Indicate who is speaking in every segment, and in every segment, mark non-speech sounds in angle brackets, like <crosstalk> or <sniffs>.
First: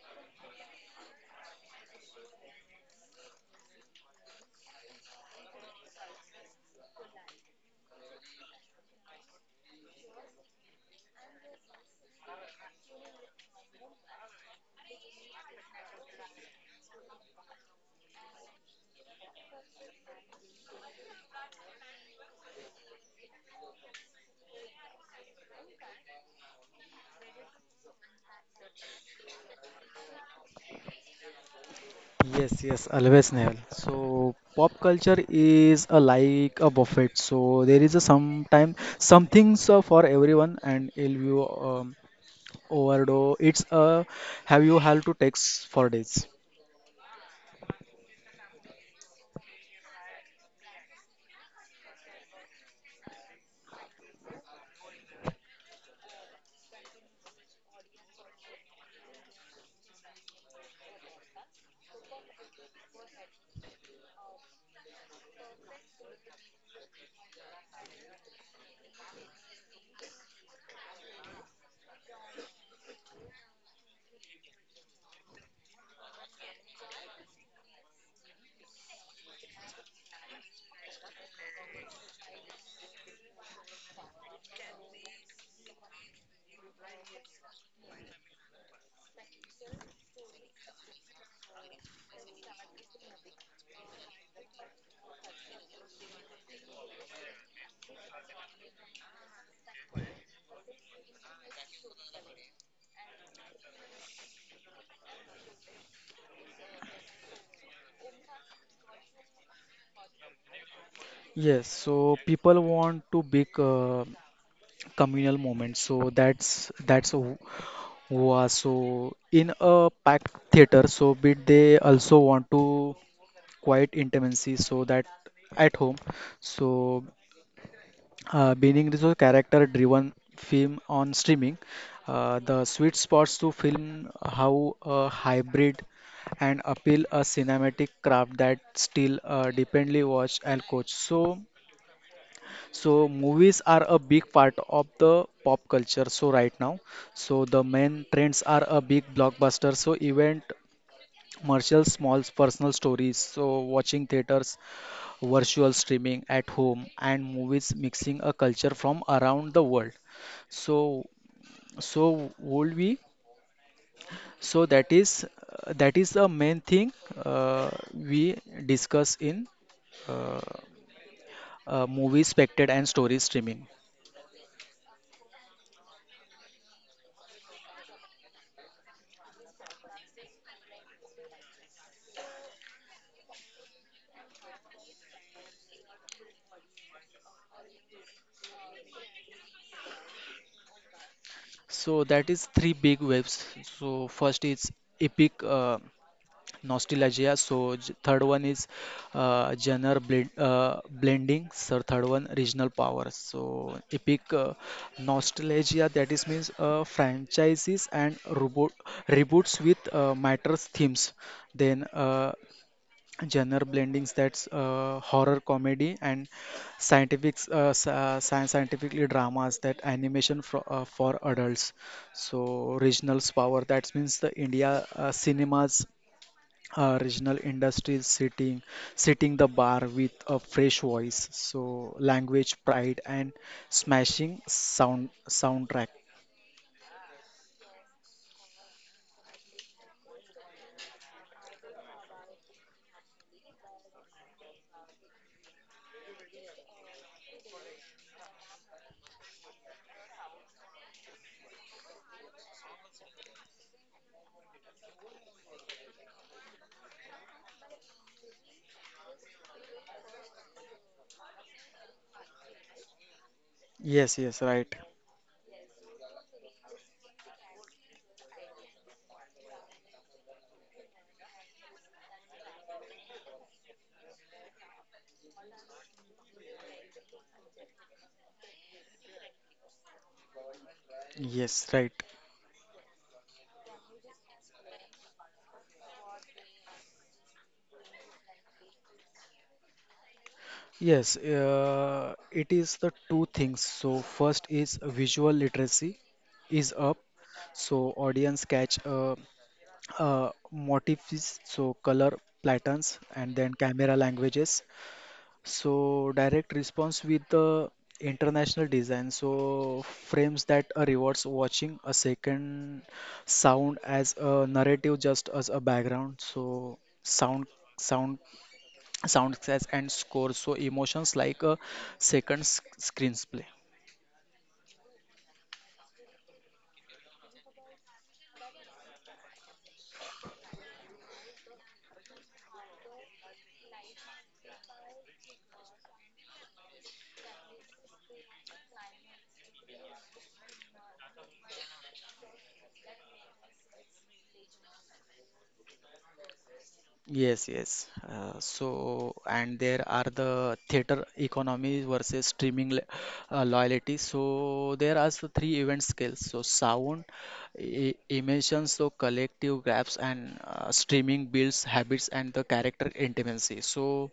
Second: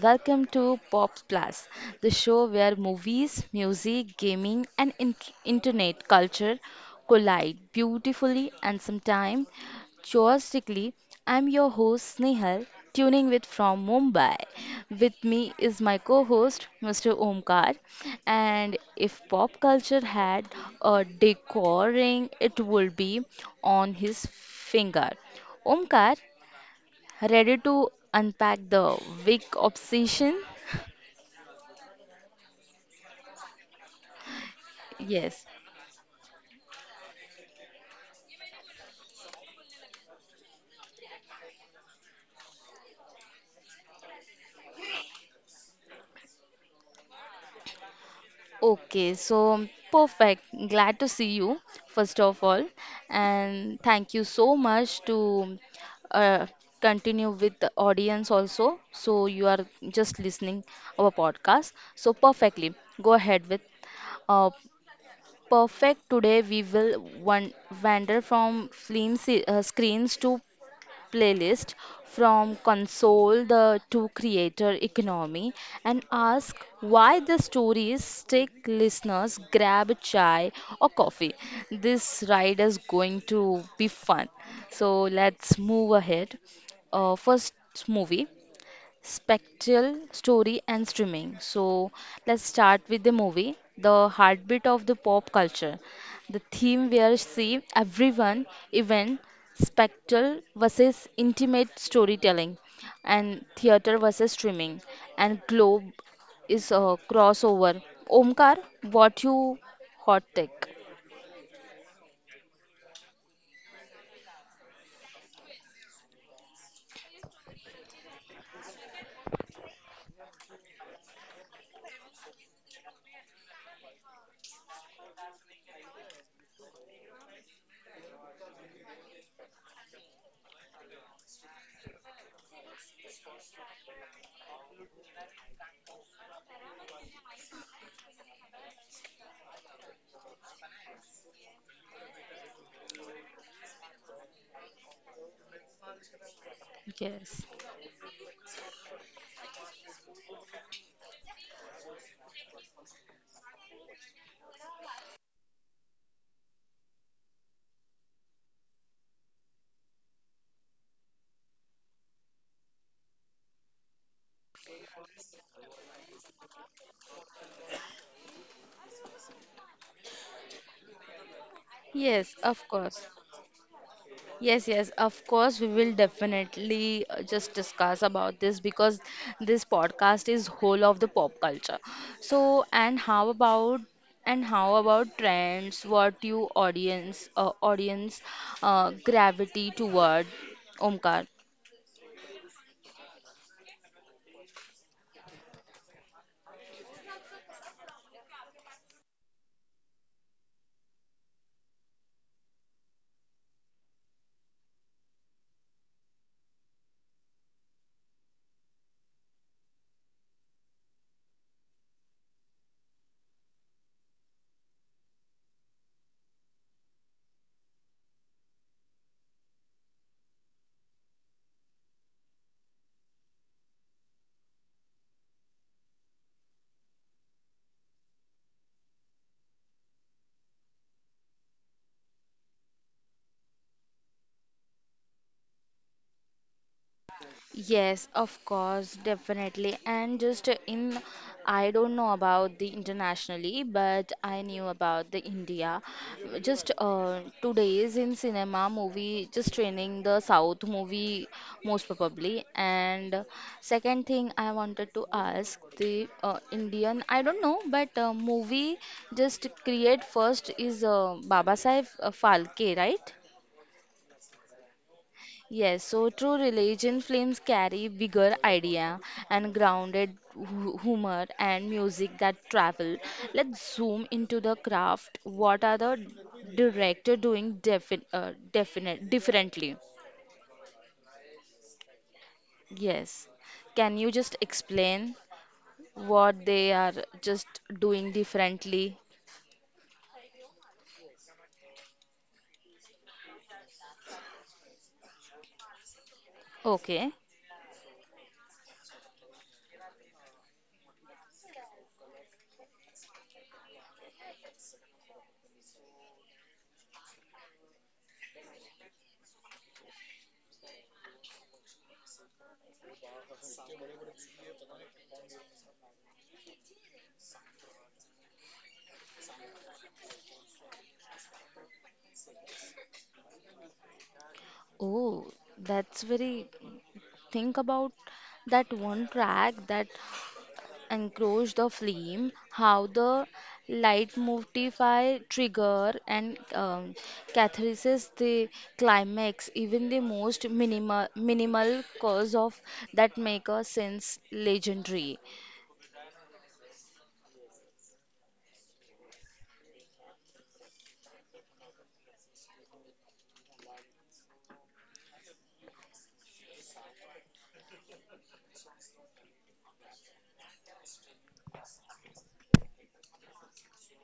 Speaker 1: welcome to Pop Plus, the show where movies, music, gaming, and internet culture collide beautifully and sometimes joyously. I'm your host Snehal, tuning with from Mumbai. With me is my co-host Mr. Omkar, and if pop culture had a decor ring, it would be on his finger. Omkar, ready to unpack the Vic obsession?
Speaker 2: Yes, yes, always Nehal. So pop culture
Speaker 1: Yes.
Speaker 2: is a like a buffet. So there is a sometime some things for everyone, and if you overdose, it's a have you have to text for days.
Speaker 1: Okay, so perfect. Glad to see you, first of all. And thank you so much to uh, continue with the audience also. So you are just listening our podcast. So perfectly. Go ahead with uh, perfect. Today we will wander from screens to playlist from console the to creator economy and ask why the stories stick, listeners grab a chai or coffee, this ride is going to be fun. So let's move ahead. First, movie, spectral story and streaming. So let's start with the movie, the heartbeat of the pop culture. The theme we are see everyone, even spectral versus intimate storytelling and theater versus streaming, and globe is a crossover. Omkar, what you hot take?
Speaker 2: Yes, so people want to big communal moment. So that's who are so in a packed theater. So but they also want to quiet intimacy. So that at home. So being is a character-driven film on streaming, the sweet spots to film how a hybrid and appeal a cinematic craft that still dependently watch and coach. So, so movies are a big part of the pop culture. So right now,
Speaker 1: Yes,
Speaker 2: so the main trends are a big blockbuster. So event Marshall Small's personal stories, so watching theaters, virtual streaming at home, and movies mixing a culture from around the world. So, so would we? So that is the main thing we discuss in uh, movie
Speaker 1: yes, of
Speaker 2: spectated and
Speaker 1: course.
Speaker 2: story streaming.
Speaker 1: Yes, yes, of course, we will definitely just discuss about this because this podcast is whole of the pop culture. So, and how about trends? What you audience audience gravity toward, Omkar?
Speaker 2: So that is three big waves. So first is epic. Nostalgia so third one is genre blending so third one regional power so epic nostalgia that is means franchises and reboot reboots with matters themes then genre blendings, that's horror comedy and scientific scientifically dramas that animation for adults. So regional power that means the india cinemas, regional industries sitting the bar with a fresh voice, so language pride and smashing sound soundtrack.
Speaker 1: Yes, of course, definitely. And just I don't know about the internationally, but I knew about the India. Just 2 days in cinema movie, just training the South movie most probably. And second thing I wanted to ask the Indian, I don't know, but movie just create first is Baba Saheb Phalke, right?
Speaker 2: Yes, yes, right.
Speaker 1: Yes, so true religion films carry bigger idea and grounded humor and music that travel. Let's zoom into the craft. What are the director doing definite differently?
Speaker 2: Yes, right.
Speaker 1: Yes. Can you just explain what they are just doing differently?
Speaker 2: Yes, it is the two things. So first is visual literacy is up.
Speaker 1: Okay.
Speaker 2: So audience catch motifs, so color patterns and then camera languages. So direct response with the international design. So frames that rewards watching a second, sound as a narrative, just as a background. So sound, sound, sound sets and score. So emotions like a second screenplay.
Speaker 1: Oh, that's very. Think about that one track that encroach the flame, how the light motify trigger and catharsis the climax, even the most minimal cause of that make a sense legendary.
Speaker 2: Yes, yes. So, and there are the theater economy versus streaming loyalty. So there are the three event scales. So sound, emotions, so collective grabs, and streaming builds habits and the character intimacy. So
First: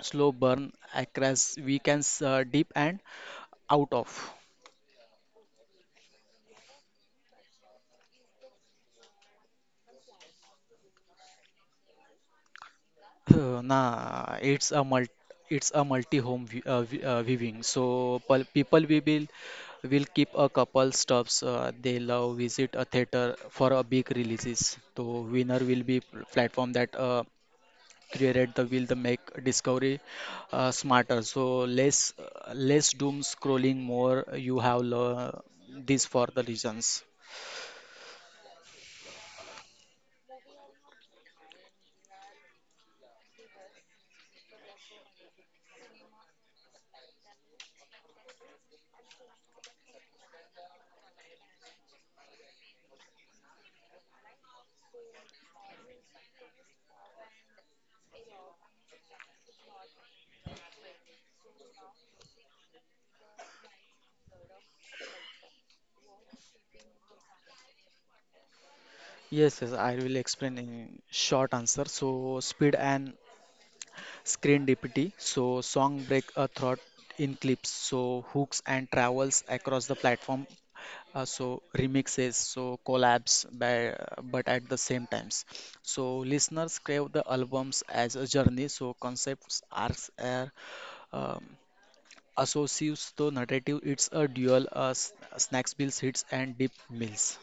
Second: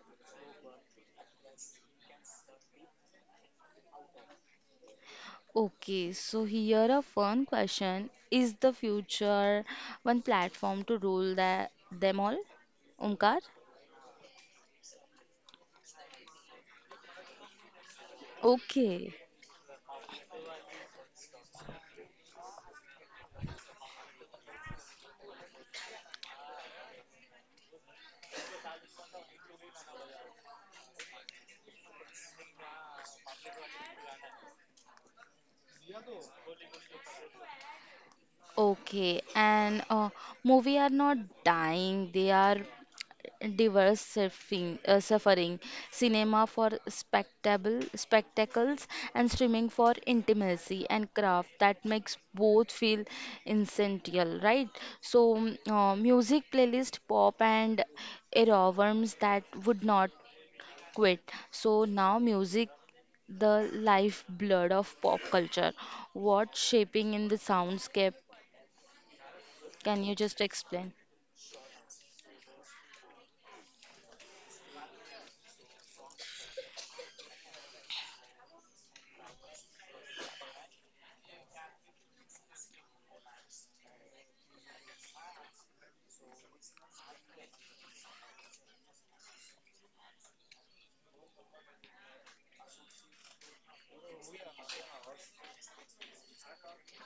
Speaker 2: slow burn across we can deep and out of.
Speaker 1: Okay, so here a fun question: is the future one platform to rule that them all? Omkar?
Speaker 2: Nah, it's a multi-home viewing. So people we
Speaker 1: Okay,
Speaker 2: will keep a couple stops. They love visit a theater for a big releases. So winner will be platform that create the will the make discovery smarter. So less doom scrolling, more you have this for the reasons.
Speaker 1: okay. And movie are not dying; they are diverse surfing, suffering, cinema for spectacle, spectacles, and streaming for intimacy and craft that makes both feel essential, right? So, music playlist, pop, and earworms that would not quit. So, now music the lifeblood of pop culture. What shaping in the soundscape?
Speaker 2: Yes, yes, I
Speaker 1: Can
Speaker 2: will
Speaker 1: you just
Speaker 2: explain
Speaker 1: explain?
Speaker 2: in short answer. So speed and Screen Deputy. So song break a thought in clips, so hooks and travels across the platform. So remixes, so collabs, by, but at the same times. So listeners crave the albums as a journey. So concepts arcs are um, associates to narrative. It's a dual snacks, bills, hits, and deep meals.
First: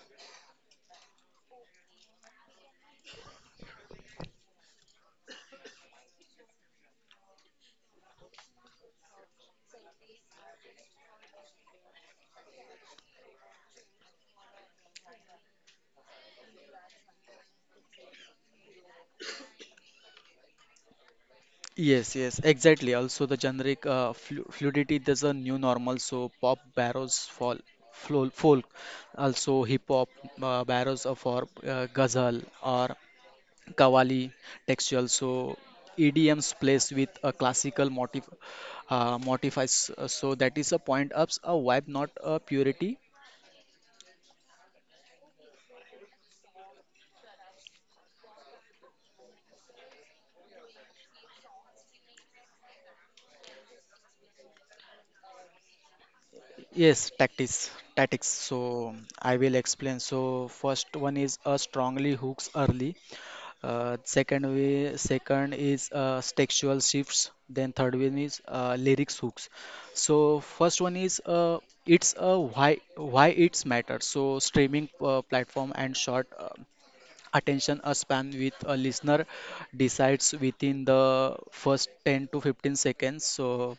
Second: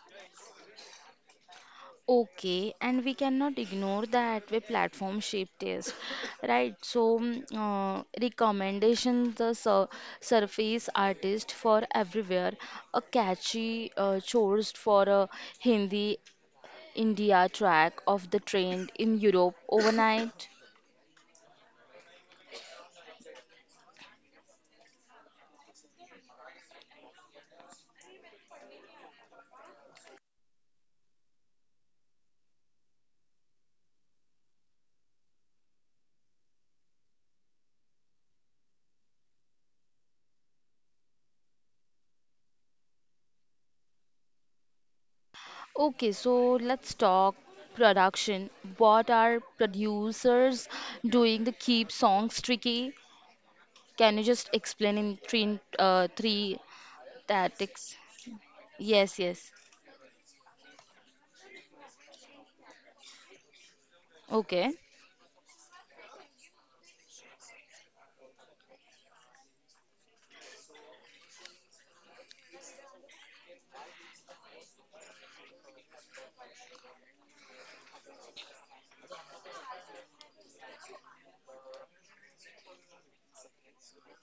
Speaker 1: Okay, and we cannot ignore that way platform shape taste, right? So, recommendations the surface artist for everywhere, a catchy choice for a Hindi India track of the trend in Europe overnight.
Speaker 2: Yes, yes, exactly. Also, the generic fluidity is a new normal. So pop barrows for folk, also hip hop barrows are for ghazal or qawwali textual. So EDMs plays with a classical motif modifies. So that is a point ups, a vibe, not a purity.
Speaker 1: Okay, so let's talk production. What are producers doing to keep songs tricky? Can you just explain in three
Speaker 2: Yes,
Speaker 1: tactics?
Speaker 2: tactics. So
Speaker 1: Yes, yes.
Speaker 2: I will explain. So first one is a strongly hooks early.
Speaker 1: Okay.
Speaker 2: Second is textual shifts. Then third one is lyrics hooks. So first one is it's why it's matter. So streaming platform and short attention span with a listener decides within the first 10 to 15 seconds. So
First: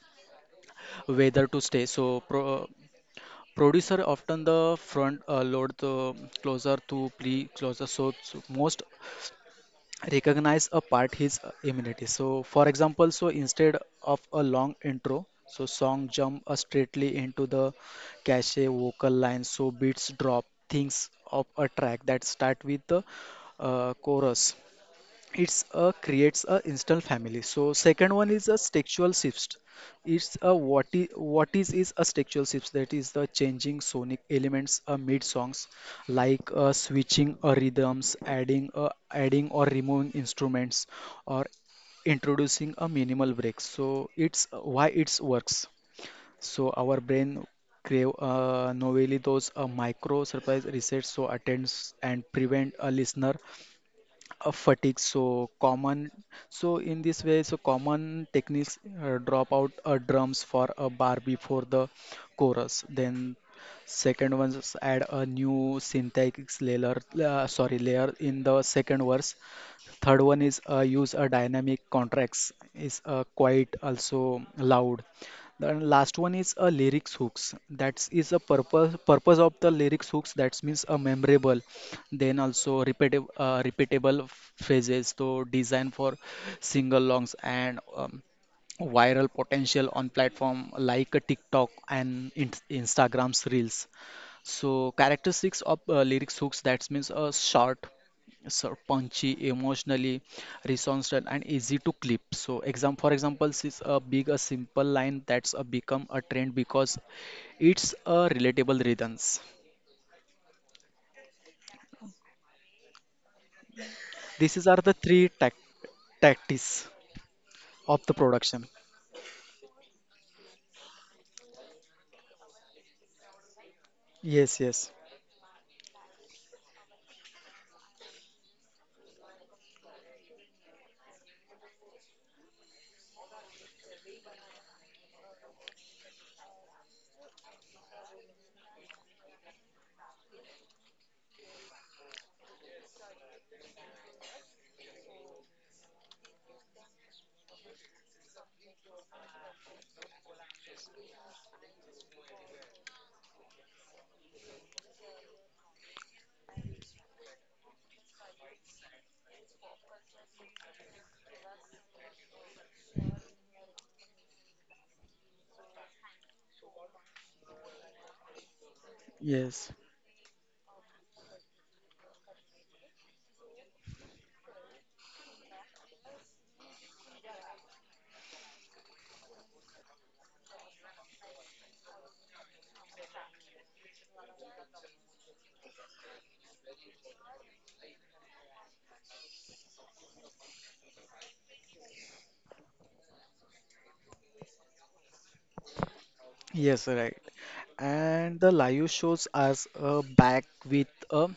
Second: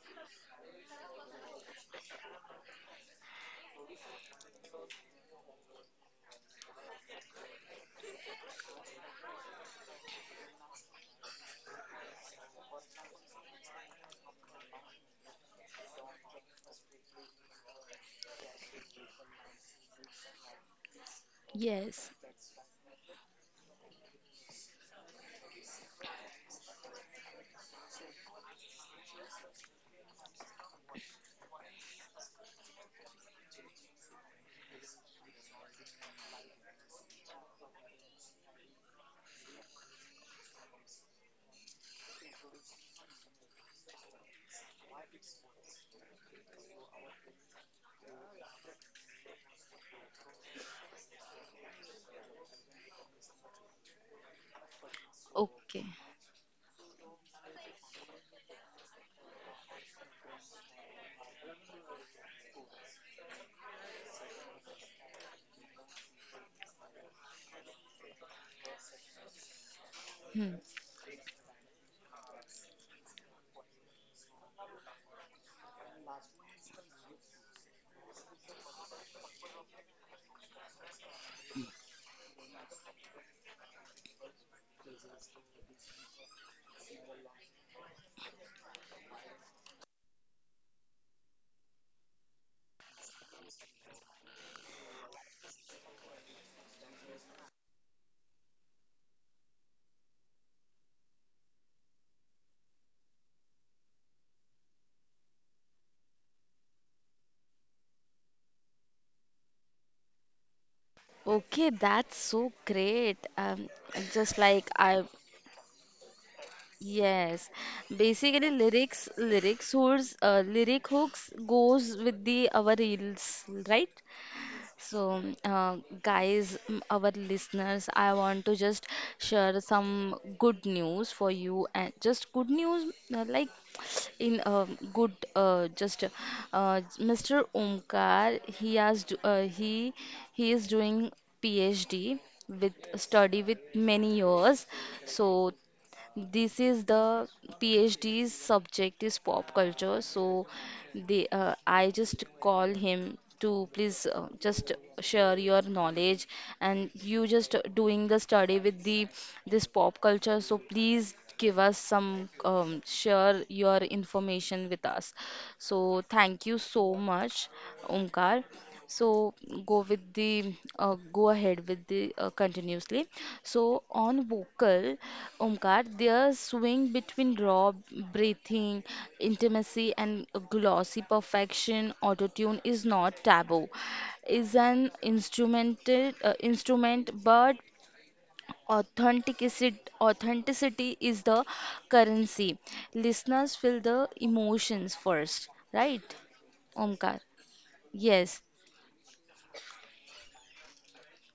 Speaker 2: whether to stay. So producer often the front load the closer to pre closer, so so most recognize a part his immunity. So for example, so instead of a long intro, so song jump straightly into the cachet vocal line, so beats drop things of a track
Speaker 1: Yes.
Speaker 2: that start with the chorus. It's a creates a instant family. So second one is a textual shift. It's a what is a textual shift that is the changing sonic elements mid songs, like switching rhythms, adding or removing instruments, or introducing a minimal break. So it's why it's works. So our brain crave novelly those micro surprise resets, so attends and prevent a listener of fatigue. So
Speaker 1: Okay.
Speaker 2: common so in this way, so common techniques, drop out drums for a bar before the chorus. Then second one is add a new synthetic layer sorry layer in the second verse. Third one
Speaker 1: Hmm.
Speaker 2: is use a dynamic contracts, is quite also loud. The last one is a lyrics hooks. That is a purpose of the lyrics hooks. That means a memorable. Then also repeatable phrases. So design for single longs and viral potential on platform like a TikTok and in Instagram's reels. So characteristics of lyrics hooks that means short, so punchy, emotionally resourceful and easy to clip. So exam for example, is a big a simple line that's a become a trend because it's a relatable rhythms.
Speaker 1: Okay, that's so great. Just
Speaker 2: These
Speaker 1: like
Speaker 2: are the
Speaker 1: I,
Speaker 2: three tactics
Speaker 1: yes.
Speaker 2: of the
Speaker 1: Basically,
Speaker 2: production.
Speaker 1: lyric hooks goes with the our reels, right?
Speaker 2: Yes, yes,
Speaker 1: So, guys, our listeners, I want to just share some good news for you, and just good news, like <sniffs> in good, just Mr. Omkar, he he is doing PhD with study with many years. So this is the PhD's subject is pop culture, so they I just call him to please just share your knowledge and you just doing the study with the this pop culture, so please give us some share your information with us. So thank you so much, Omkar, so
Speaker 2: yes,
Speaker 1: go with the go ahead with the continuously. So on vocal, Omkar, there's swing between raw breathing intimacy and glossy perfection. Autotune is not taboo, is an instrumental instrument, but authenticity is the currency. Listeners feel the emotions first, right,
Speaker 2: yes, right.
Speaker 1: Omkar?
Speaker 2: And
Speaker 1: Yes.
Speaker 2: the live shows as a back with a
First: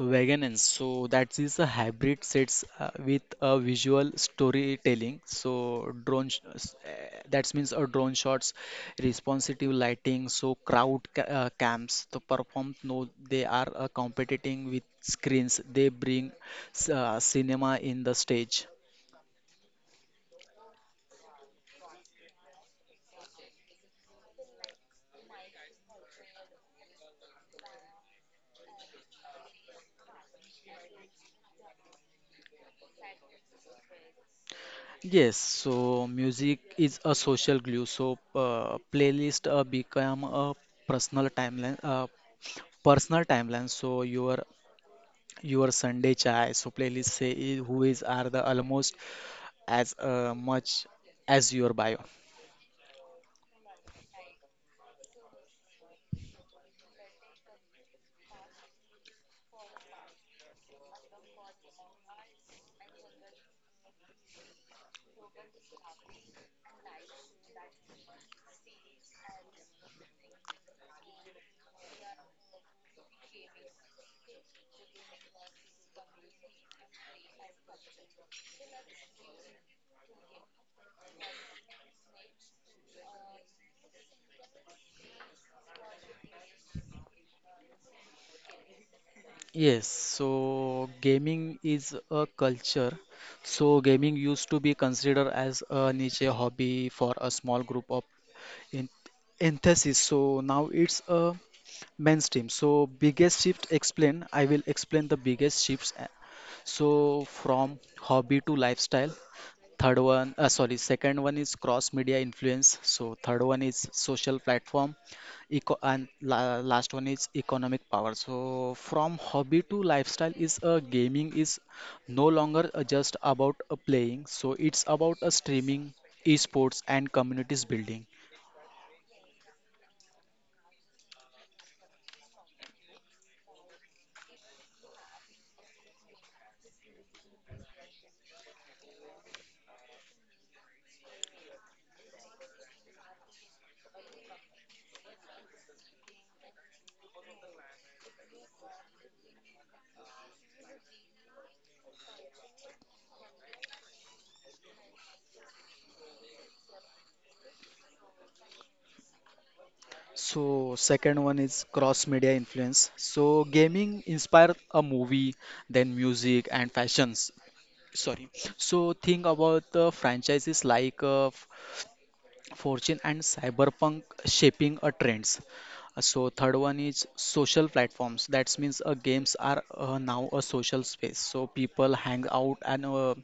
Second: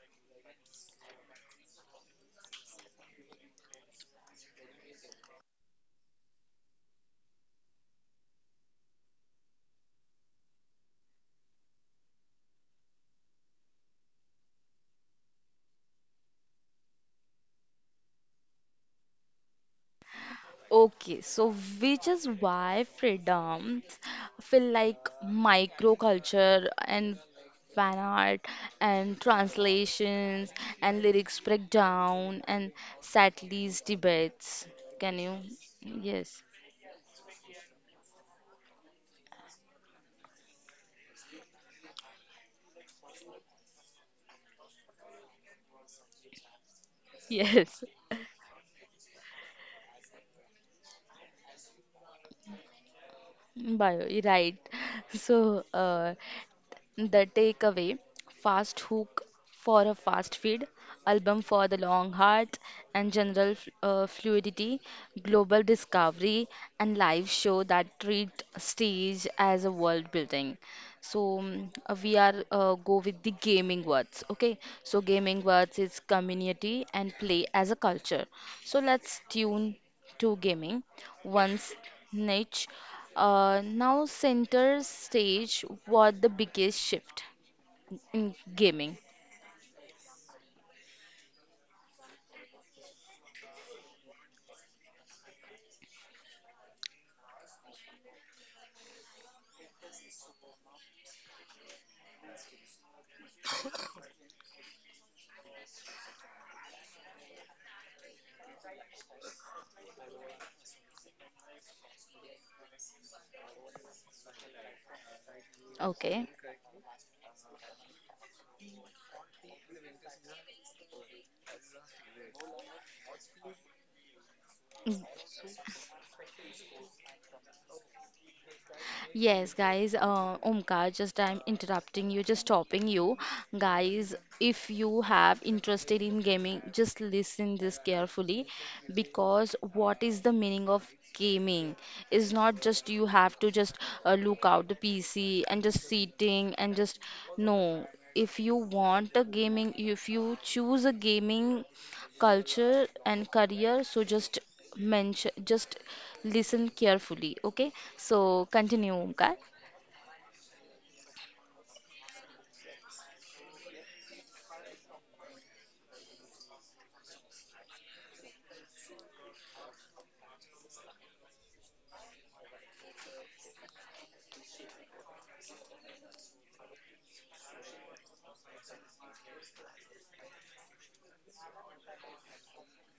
Speaker 2: Wagon. So that is a hybrid sets with a visual storytelling. So drone sh s- eh, that means a drone shots, responsive lighting, so crowd ca cams to perform. No, they are competing with screens. They bring cinema in the stage.
Speaker 1: Okay, so which is why freedom feel like microculture and fan art and translations and lyrics breakdown and Satle's debates. Can you?
Speaker 2: Yes, so
Speaker 1: Yes,
Speaker 2: music is a social glue. So playlist become a personal timeline, uh, personal timeline. So your Sunday chai. So playlist
Speaker 1: <laughs>
Speaker 2: say
Speaker 1: yes.
Speaker 2: who is are the almost as much as your bio.
Speaker 1: Bio, right. So, The Takeaway, Fast Hook for a Fast Feed, Album for the Long Heart, and Fluidity, Global Discovery, and Live Show that treat stage as a world building. So we are go with the gaming words. Okay, so gaming words is community and play as a culture. So let's tune to gaming, once niche, now center stage. What the biggest shift in gaming.
Speaker 2: Yes, so gaming is a culture. So gaming used to be considered as a niche hobby for a small group of in enthusiasts. So now it's a mainstream. So biggest shift explain. I will explain the biggest shifts. So from hobby to lifestyle, second one is cross media influence. So third one is social platform, eco and
Speaker 1: Okay.
Speaker 2: la last one is economic power. So from hobby to lifestyle is gaming is no longer just about playing. So it's about streaming, esports and communities building.
Speaker 1: Yes, guys, Omkar, just I'm interrupting you, just stopping you. Guys, if you have interested in gaming, just listen this carefully because what is the meaning of gaming is not just you have to just look out the PC and just sitting and just no. If you want a gaming, if you choose a gaming culture and career. So just mention, just listen carefully. Okay. So continue, Omkar.
Speaker 2: So second one is cross media influence. So gaming inspired a movie, then music and fashions. Sorry. So think about the franchises like Fortune and Cyberpunk shaping a trends. So third one is social platforms. That means games are now a social space. So people hang out and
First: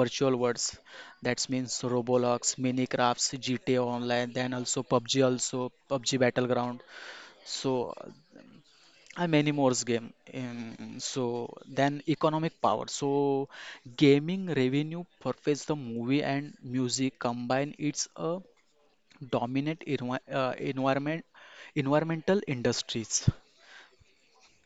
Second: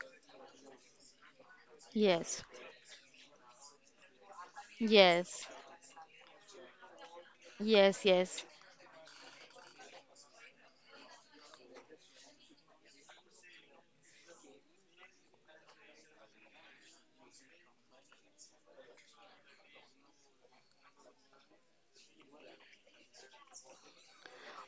Speaker 2: virtual worlds. That means
Speaker 1: Yes.
Speaker 2: Roblox, Minecraft, GTA Online, then also PUBG,
Speaker 1: Yes.
Speaker 2: also PUBG Battleground. So
Speaker 1: Yes. Yes.
Speaker 2: many more game so then economic power, so gaming revenue purchase the movie and music combine, it's a dominant environmental industries.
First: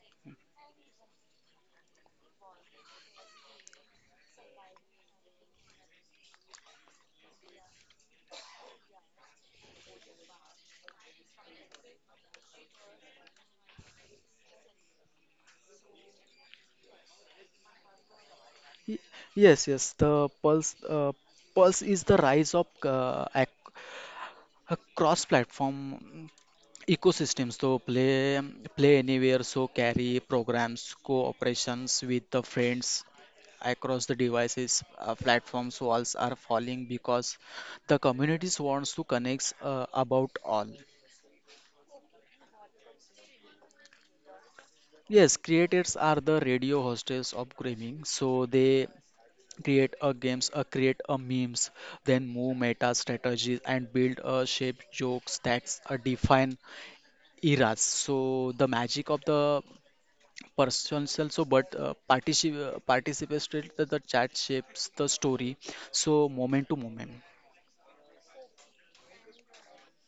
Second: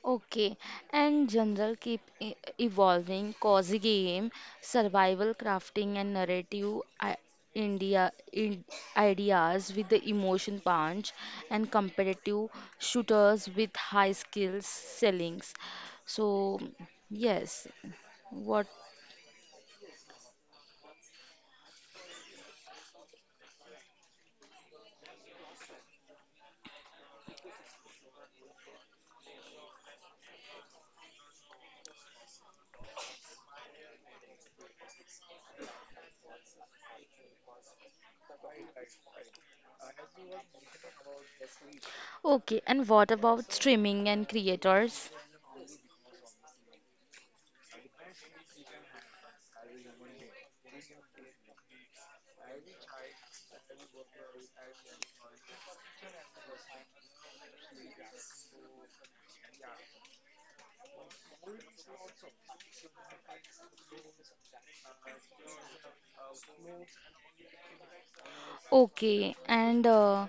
Speaker 1: Okay, and general keep evolving, cozy game, survival crafting, and narrative I India in ideas with the emotion punch, and competitive shooters with high skills sellings. So yes, what.
Speaker 2: Y- Yes, yes. Pulse is the rise of ac cross-platform ecosystems. So play anywhere. So carry programs, cooperations with the friends across the devices. Platforms walls are falling because the communities wants to connect about all.
Speaker 1: Okay, and what about streaming and creators?
Speaker 2: Yes, creators are the radio hostess of gaming, so they create a memes, then move meta strategies and build a shape jokes that define eras. So the magic of the person also but participated the chat shapes the story so moment to moment.
Speaker 1: Okay, and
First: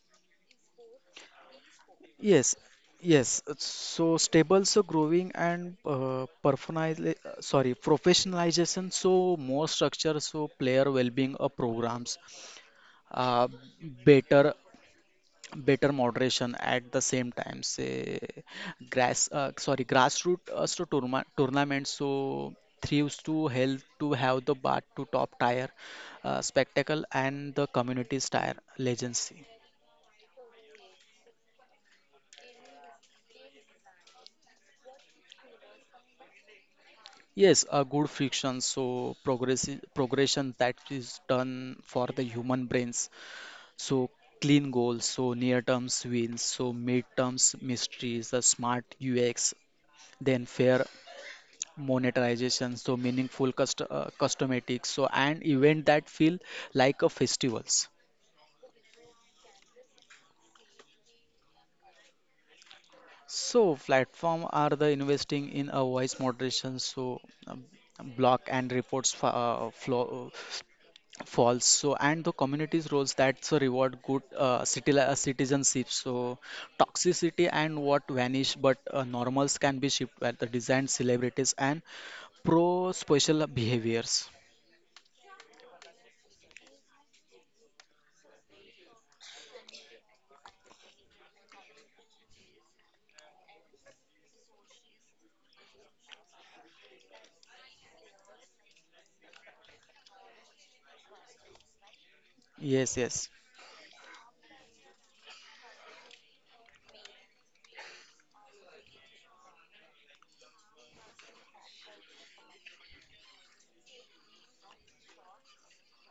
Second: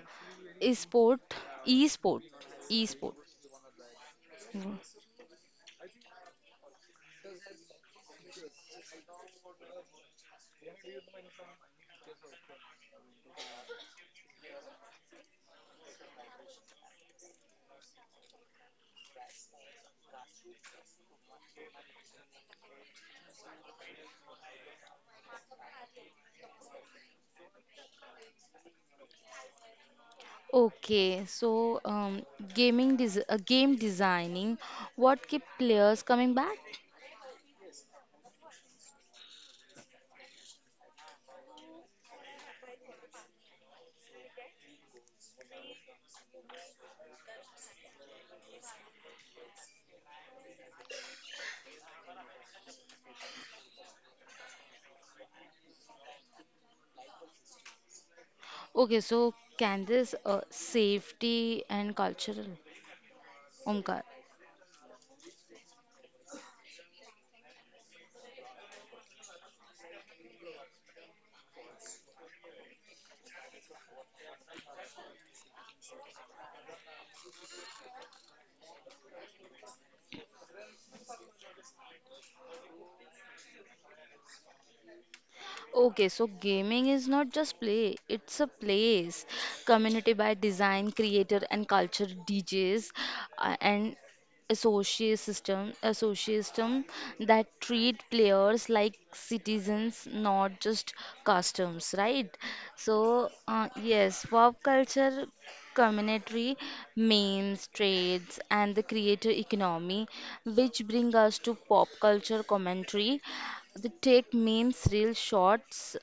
Speaker 1: e-sport, e-sport,
Speaker 2: Yes,
Speaker 1: e-sport.
Speaker 2: yes, so stable,
Speaker 1: Mm.
Speaker 2: so growing and personali- sorry professionalization, so more structure, so player well-being programs, uh, better better moderation. At the same time say grassroots so tournament so thrives to help to have the bar to top tier spectacle and the community's tier legacy.
Speaker 1: Okay, so game designing, what keep players coming back?
Speaker 2: Yes, a good friction, so progression that is done for the human brains. So clean goals, so near terms wins, so mid terms mysteries the smart ux, then fair monetization, so meaningful customatics, so and event that feel like a festivals.
Speaker 1: Okay, so can this safety and cultural?
Speaker 2: So platform
Speaker 1: Omkar.
Speaker 2: are the investing in a voice moderation, so um, block and reports flow false, so and the communities roles that's a reward good city citizenship, so toxicity and what vanish but normals can be shipped at the design celebrities and pro special behaviors.
Speaker 1: Okay, so gaming is not just play, it's a place. Community by design, creator, and culture DJs, and a social system that treat players like citizens, not just customs, right?
Speaker 2: Yes,
Speaker 1: So,
Speaker 2: yes.
Speaker 1: yes, pop culture commentary, memes, trades, and the creator economy, which bring us to pop culture commentary, the take memes real shorts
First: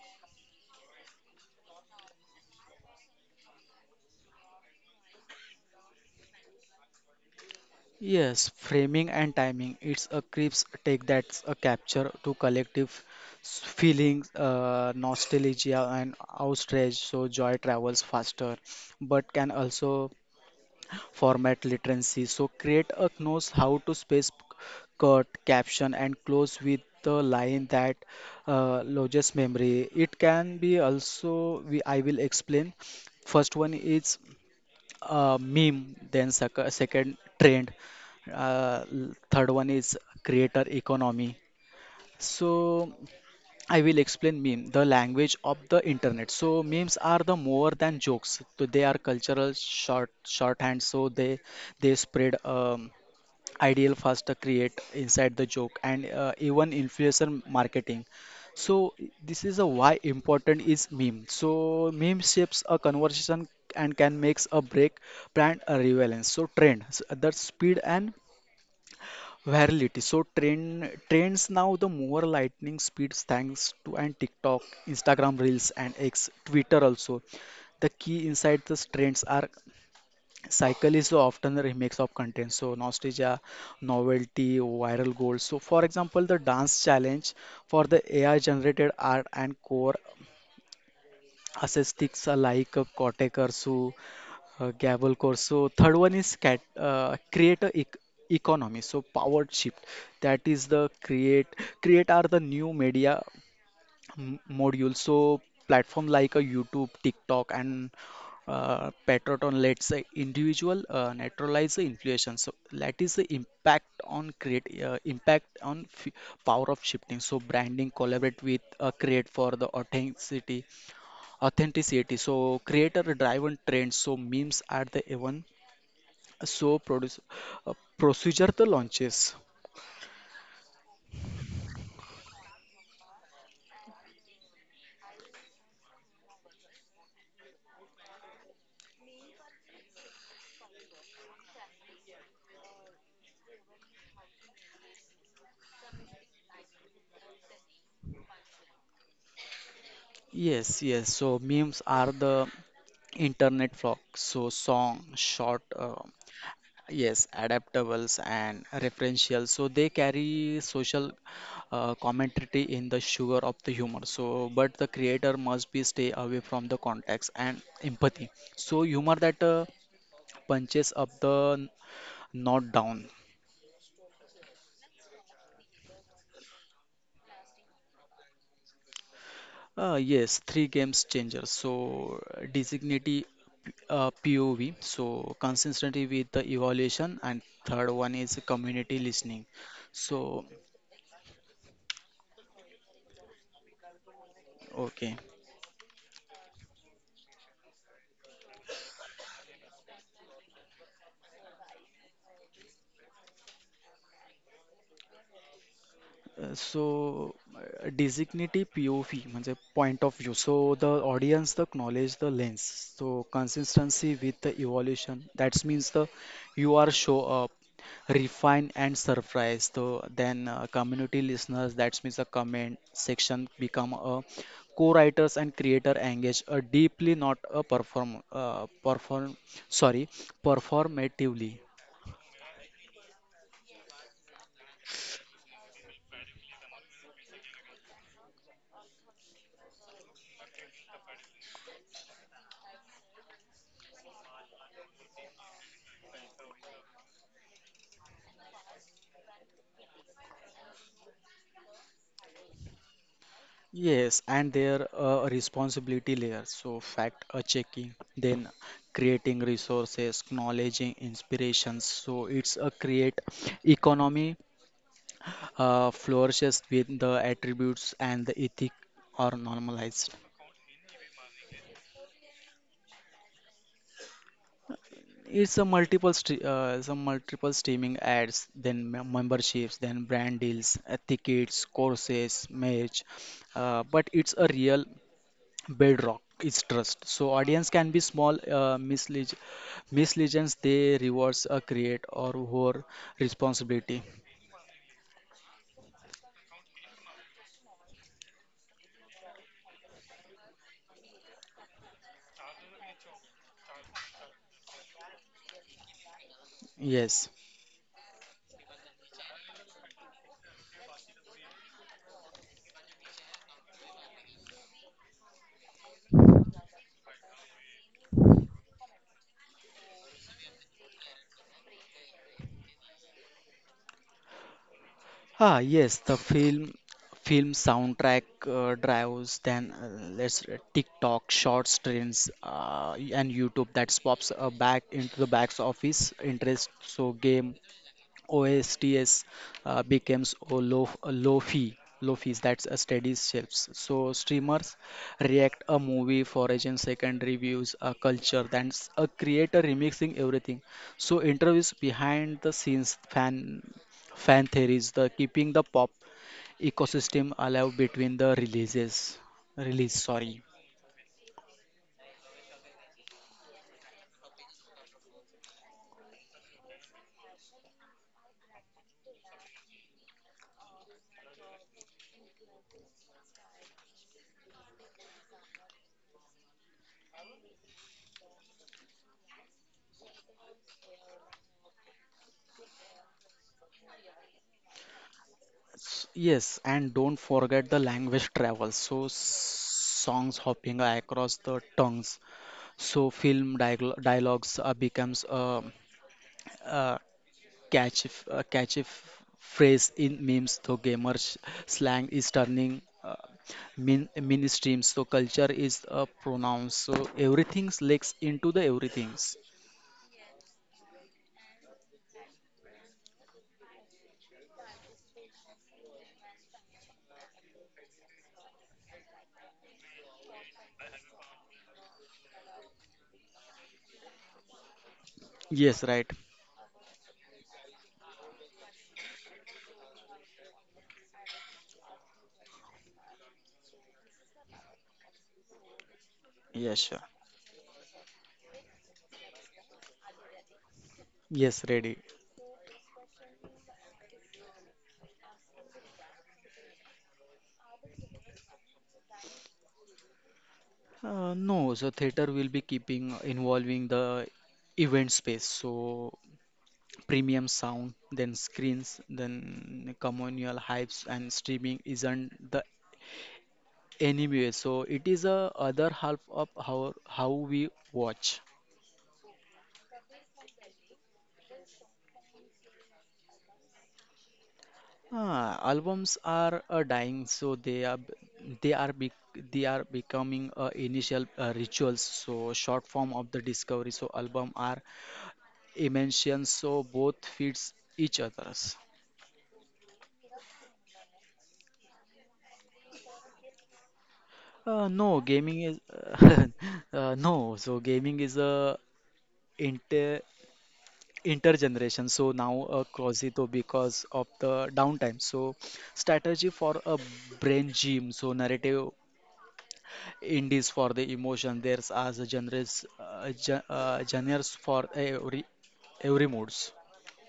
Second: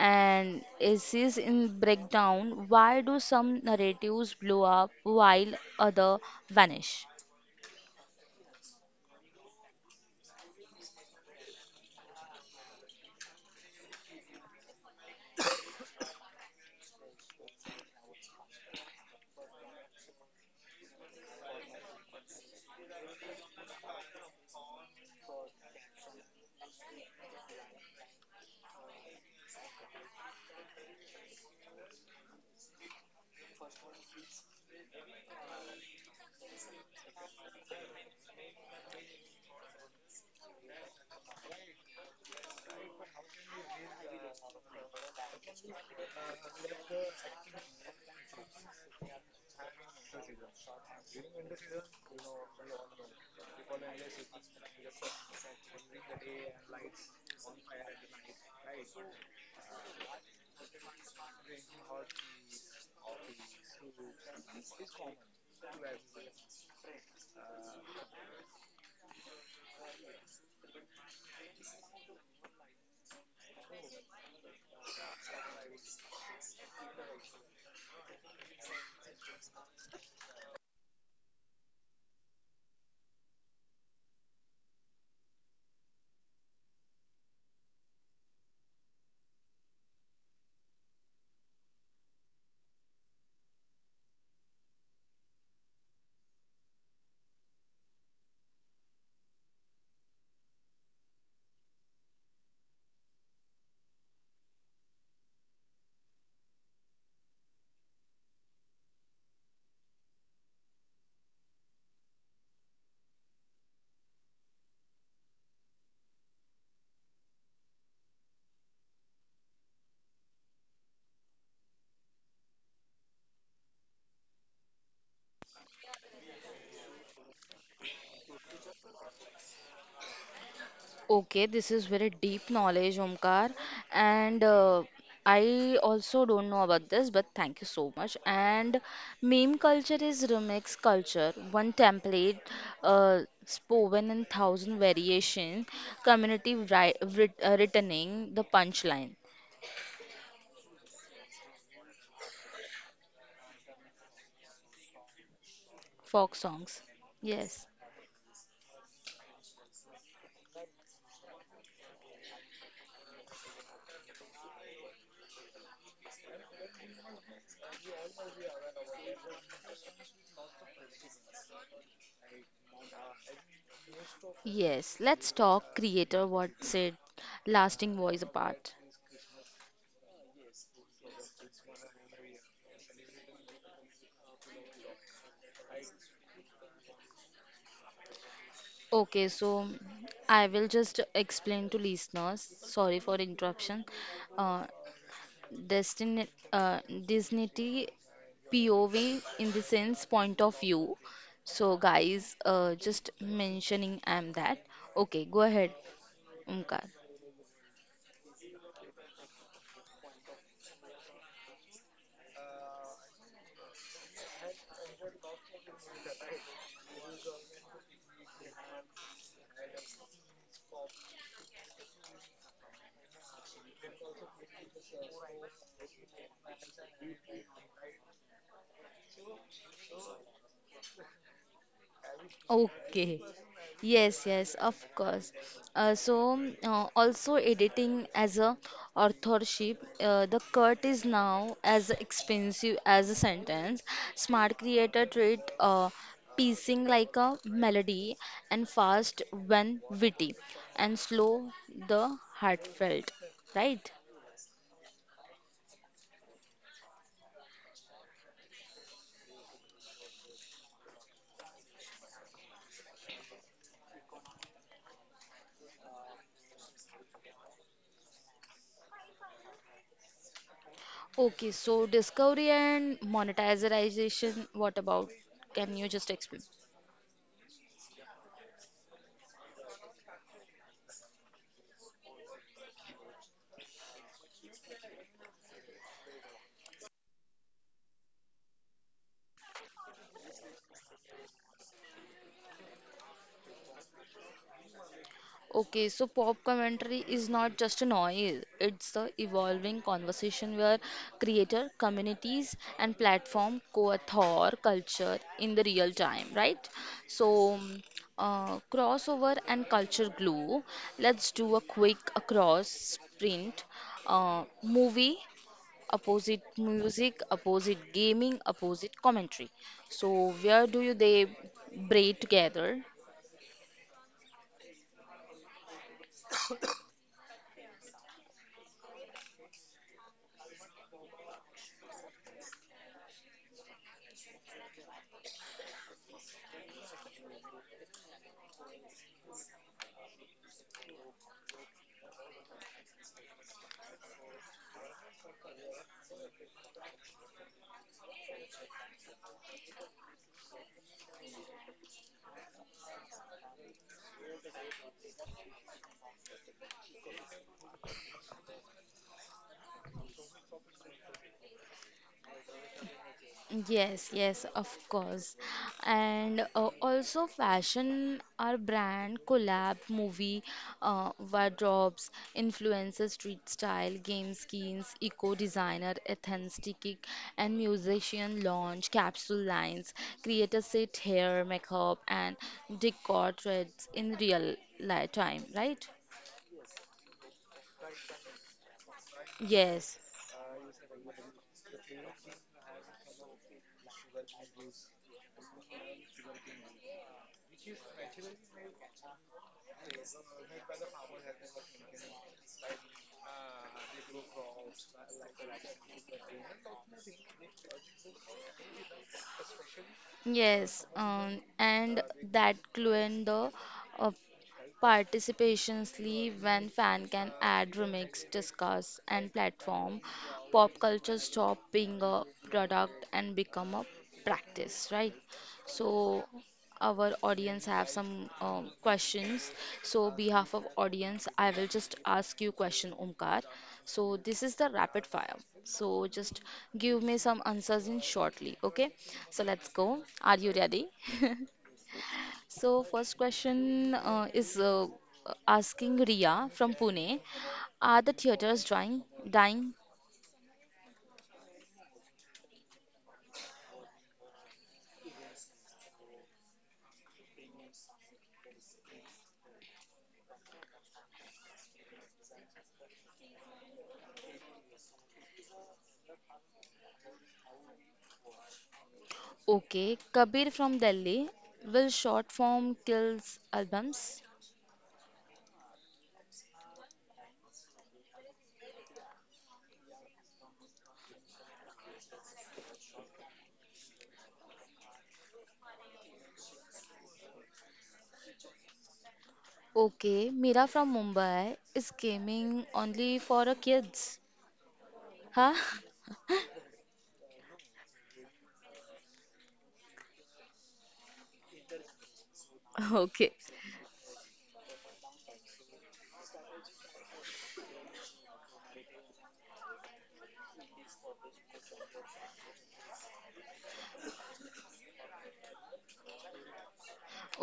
Speaker 1: and essays in breakdown. Why do some narratives blow up while other vanish?
Speaker 2: Yes, framing and timing. It's a crisp take that's a capture to collective feelings, nostalgia and outrage. So joy travels faster, but can also format literacy. So create a knows how to space cut, caption, and close with the line that lodges memory. It can be also, we, I will explain. First one is meme, then second trend, third one is creator economy, so I will explain meme, the language of the internet. So memes are the more than jokes. So they are cultural shorthand. So they spread ideal faster create inside the joke and even influencer marketing. So this is a why important is meme. So meme shapes a conversation and can makes a break brand a relevance. So trend, so the speed and virality. So trends now the more lightning speeds thanks to and TikTok, Instagram Reels and X, Twitter also. The key inside these trends are cycle is often a remix of content. So nostalgia, novelty, viral goals. So for example, the dance challenge for the AI generated art and core aesthetics are like a Cortex or Gable course. So third one is create a economy. So power shift. That is the create. Create are the new media module. So platform like a YouTube, TikTok, and Patreon lets the individual neutralize the inflation. So that is the impact on create impact on power of shifting. So branding collaborate with create for the authenticity so creator driven trends so memes are the even so produce procedure the launches
Speaker 1: Okay, this is very deep knowledge, Omkar. And I also don't know about this, but thank you so much. And meme culture is remix culture, one template spoken in thousand variations, community returning the punchline.
Speaker 2: yes yes so memes are the internet flock so song short
Speaker 1: Folk songs.
Speaker 2: yes
Speaker 1: Yes,
Speaker 2: adaptables and referential so they carry social commentary in the sugar of the humor so but the creator must be stay away from the context and empathy so humor that punches up the not down.
Speaker 1: yes. Let's talk creator. What's it? Lasting voice apart.
Speaker 2: Yes, three games changer. So designity POV. So consistency with the evaluation, and third one is community
Speaker 1: Okay,
Speaker 2: listening.
Speaker 1: so
Speaker 2: So
Speaker 1: I will just explain to listeners. Sorry for interruption. Uh,
Speaker 2: okay.
Speaker 1: Destiny, uh, Disney POV in the sense point of view. So, guys, just mentioning I'm that. Okay, go ahead,
Speaker 2: So,
Speaker 1: Omkar.
Speaker 2: designative POV, I mean point of view. So the audience the knowledge the lens. So consistency with the evolution. That means the you are show up, refine and surprise. So then community listeners. That means the comment section become a co-writers and creator engage a deeply, not a perform. Sorry, performatively.
Speaker 1: Okay. Yes, yes, of course. Also editing as a authorship, the cut is now as expensive as a sentence. Smart creator treat piecing like a melody and fast when witty and slow the heartfelt, right?
Speaker 2: Yes, and their responsibility layer. So, fact checking, then creating resources, acknowledging inspirations. So, it's a create economy flourishes with the attributes and the ethic are normalized.
Speaker 1: Okay, so discovery and monetization, what about?
Speaker 2: It's
Speaker 1: Can
Speaker 2: a
Speaker 1: you just
Speaker 2: multiple
Speaker 1: explain?
Speaker 2: stre some multiple streaming ads, then memberships, then brand deals, tickets, courses, merch. But it's a real bedrock is trust so audience can be small mislegions they rewards create or whore responsibility
Speaker 1: Okay, so pop commentary is not just a noise, it's the evolving conversation where creator communities and platform co-author culture in the real time, right? So,
Speaker 2: yes.
Speaker 1: mm, crossover and culture glue. Let's do a quick across sprint. Movie, opposite music, opposite gaming, opposite commentary. So, where do you they braid together?
Speaker 2: Yes, the film soundtrack drives then let's tiktok shorts trends and youtube that pops back into the back office interest so game OSTS becomes a low fee. Low fees, that's a steady shifts. So streamers react a movie for agent second reviews, a culture, that's a creator remixing everything. So interviews behind the scenes, fan theories, the keeping the pop ecosystem alive between the releases. Release, sorry.
Speaker 1: Yes, yes, of course. And also fashion or brand collab, movie, wardrobes, influencer street style, game skins, eco designer, authentic, and musician launch, capsule lines, creator set hair, makeup, and decor threads in real time, right?
Speaker 2: S- Yes, and don't forget the language travel. So
Speaker 1: Yes,
Speaker 2: songs hopping across the tongues. So dialogues becomes a catchy phrase in memes. So slang is turning min mainstream. So culture is a pronoun. So everything's legs into the everything's.
Speaker 1: yes, and that clue in the uh, Participations leave when fan can add, remix, discuss, and platform. Pop culture stop being a product and become a practice, right?
Speaker 2: Yes, right.
Speaker 1: So our audience have some questions. So behalf of audience, I will just ask you question, Omkar. So this is the rapid fire. So just
Speaker 2: Yes,
Speaker 1: give
Speaker 2: sure.
Speaker 1: me some answers in shortly, okay? So let's go. Are you ready? <laughs>
Speaker 2: Yes, ready.
Speaker 1: So, first question is asking Riya from Pune. Are the theaters drying, dying?
Speaker 2: No, so theater will be keeping involving the event space. So premium sound, then screens, then communal hypes, and streaming isn't the anyway so it is a other half of how we watch.
Speaker 1: Okay. Kabir from Delhi. Will short form kills albums?
Speaker 2: Albums are dying so they are bec they are becoming initial rituals so short form of the discovery so album are immension so both feeds each others.
Speaker 1: Okay. Mira from Mumbai. Is gaming only for a kids?
Speaker 2: No
Speaker 1: Huh?
Speaker 2: gaming is
Speaker 1: <laughs>
Speaker 2: <laughs> no so gaming is a inter intergeneration so now
Speaker 1: Okay.
Speaker 2: Crozito because of the downtime so strategy for a brain gym so narrative indies for the emotion there's as a genres for every moods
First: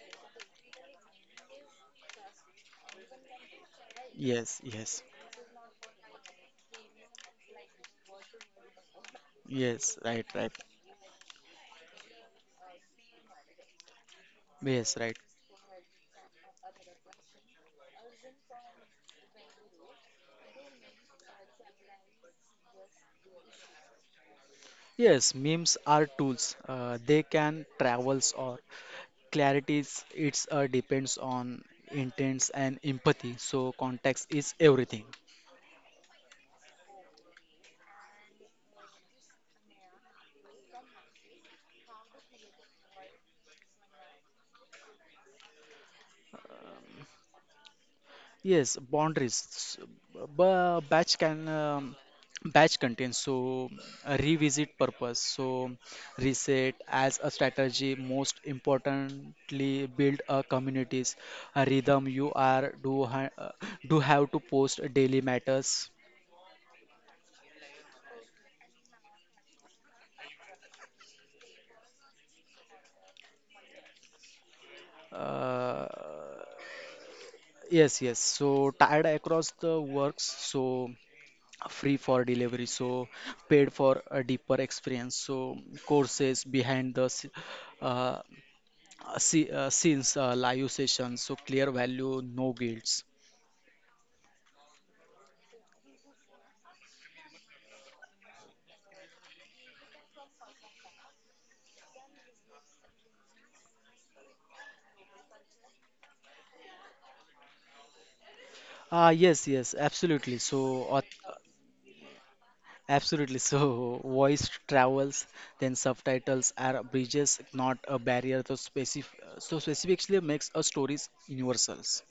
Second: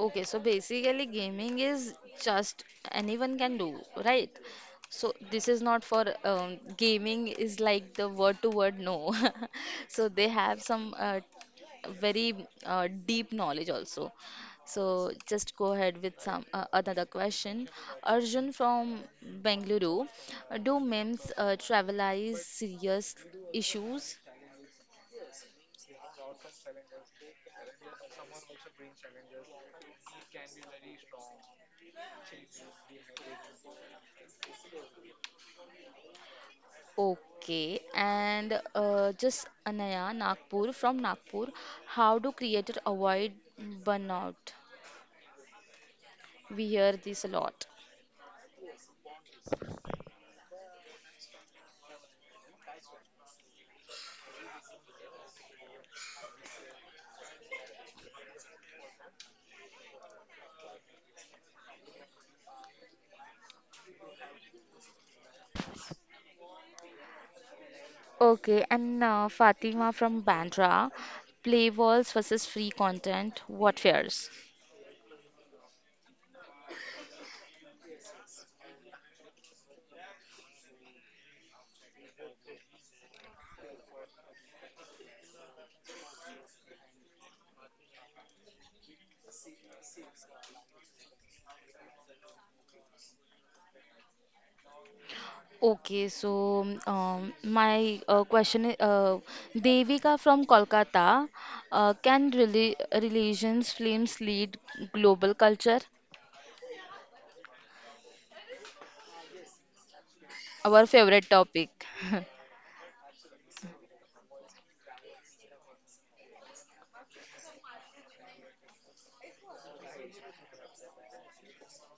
Speaker 1: Okay, so basically gaming is just anyone can do, right?
Speaker 2: yes yes
Speaker 1: So this is not for gaming is like the word to word no. <laughs>
Speaker 2: yes
Speaker 1: So
Speaker 2: right
Speaker 1: they
Speaker 2: right
Speaker 1: have some very deep knowledge also. So
Speaker 2: yes right
Speaker 1: just go ahead with some another question. Arjun from Bengaluru, do memes travelize serious issues?
Speaker 2: yes memes are tools they can travels or clarities it's depends on intents and empathy so context is everything.
Speaker 1: Okay, and just Anaya Nagpur from Nagpur, how do creators avoid burnout? We hear this a lot.
Speaker 2: Yes, boundaries. Batch can batch contains so a revisit purpose. So reset as a strategy. Most importantly, build a communities. A rhythm you are do have to post daily matters.
Speaker 1: Okay, and Fatima from Bandra, play walls versus free content, what fares?
Speaker 2: Uh, yes, yes. So tied across the works. So free for delivery. So paid for a deeper experience. So courses behind the uh, see, since live session, so clear value, no guilds.
Speaker 1: Okay, so my question is Devika from Kolkata, can religions films lead global culture?
Speaker 2: Yes, yes, absolutely. So,
Speaker 1: Our
Speaker 2: auth-
Speaker 1: favorite topic. <laughs>
Speaker 2: absolutely. So, <laughs> voice travels, then subtitles are bridges, not a barrier. So, specifically makes a stories universals.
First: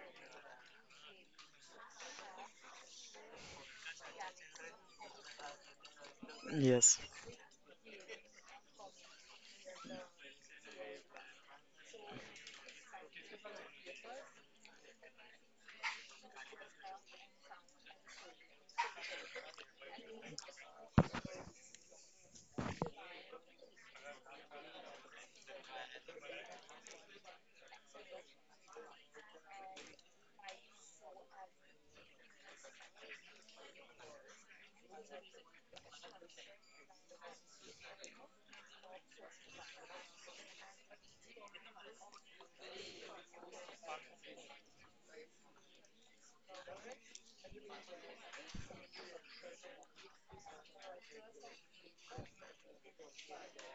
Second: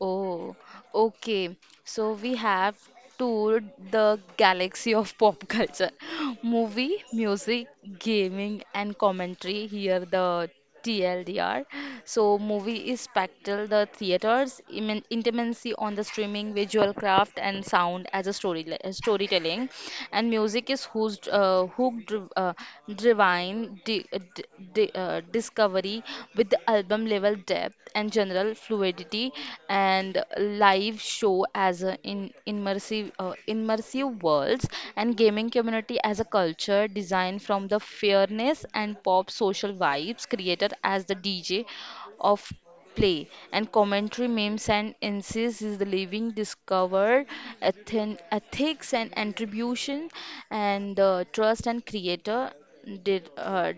Speaker 1: Oh, okay. So we have toured the galaxy of pop culture. <laughs>
Speaker 2: Yes,
Speaker 1: Movie, music, gaming, and commentary. Here the TLDR. So movie is spectral, the theaters, intimacy on the streaming, visual craft, and sound as a storytelling. And music is who's hooked, divine, di- di- di- discovery with the album level depth and general fluidity and live show as a in immersive worlds and gaming community as a culture designed from the fairness and pop social vibes created as the DJ of play and commentary, memes and insists is the living discovered ethics and attribution and trust and creator did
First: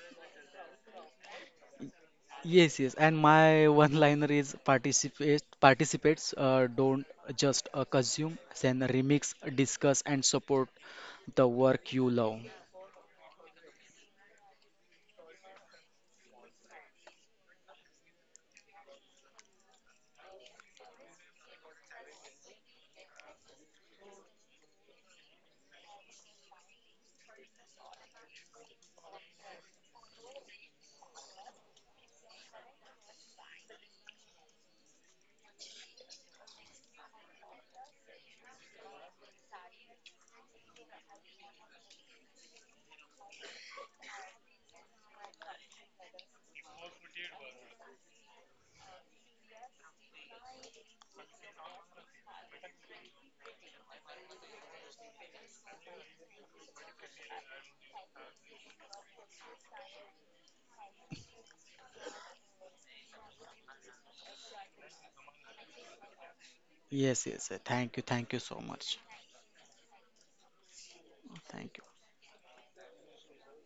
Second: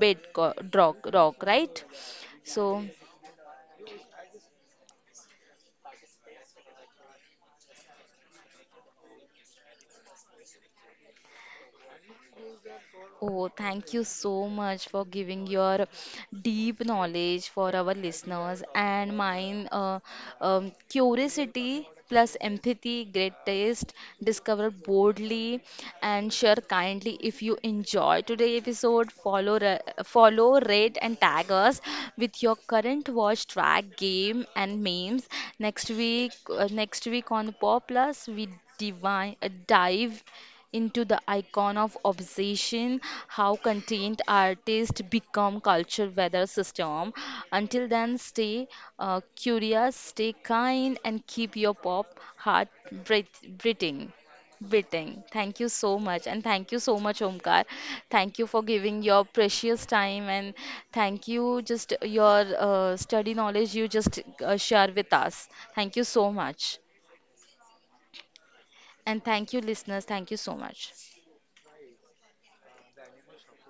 Speaker 1: Bed rock, right?
Speaker 2: yes,
Speaker 1: So,
Speaker 2: yes. And my <laughs> one-liner is participates. Don't just consume, then remix, discuss, and support the work you love.
Speaker 1: oh, thank you so much for giving your deep knowledge for our listeners and mine. Curiosity plus empathy, great taste, discover boldly and share kindly. If you enjoy today episode, follow, rate and tag us with your current watch track, game and memes. Next week on Pop Plus, we dive into the icon of obsession, how content artists become culture weather system. Until then, stay curious, stay kind and keep your pop heart breathing. Biting. Thank you so much. And thank you so much, Omkar. Thank you for giving your precious time. And thank you, just your study knowledge you just share with us. Thank you so much.
Speaker 2: Yes, yes, yes. Thank you so much.
Speaker 1: And thank you, listeners. Thank you so much.
Speaker 2: Well, thank you.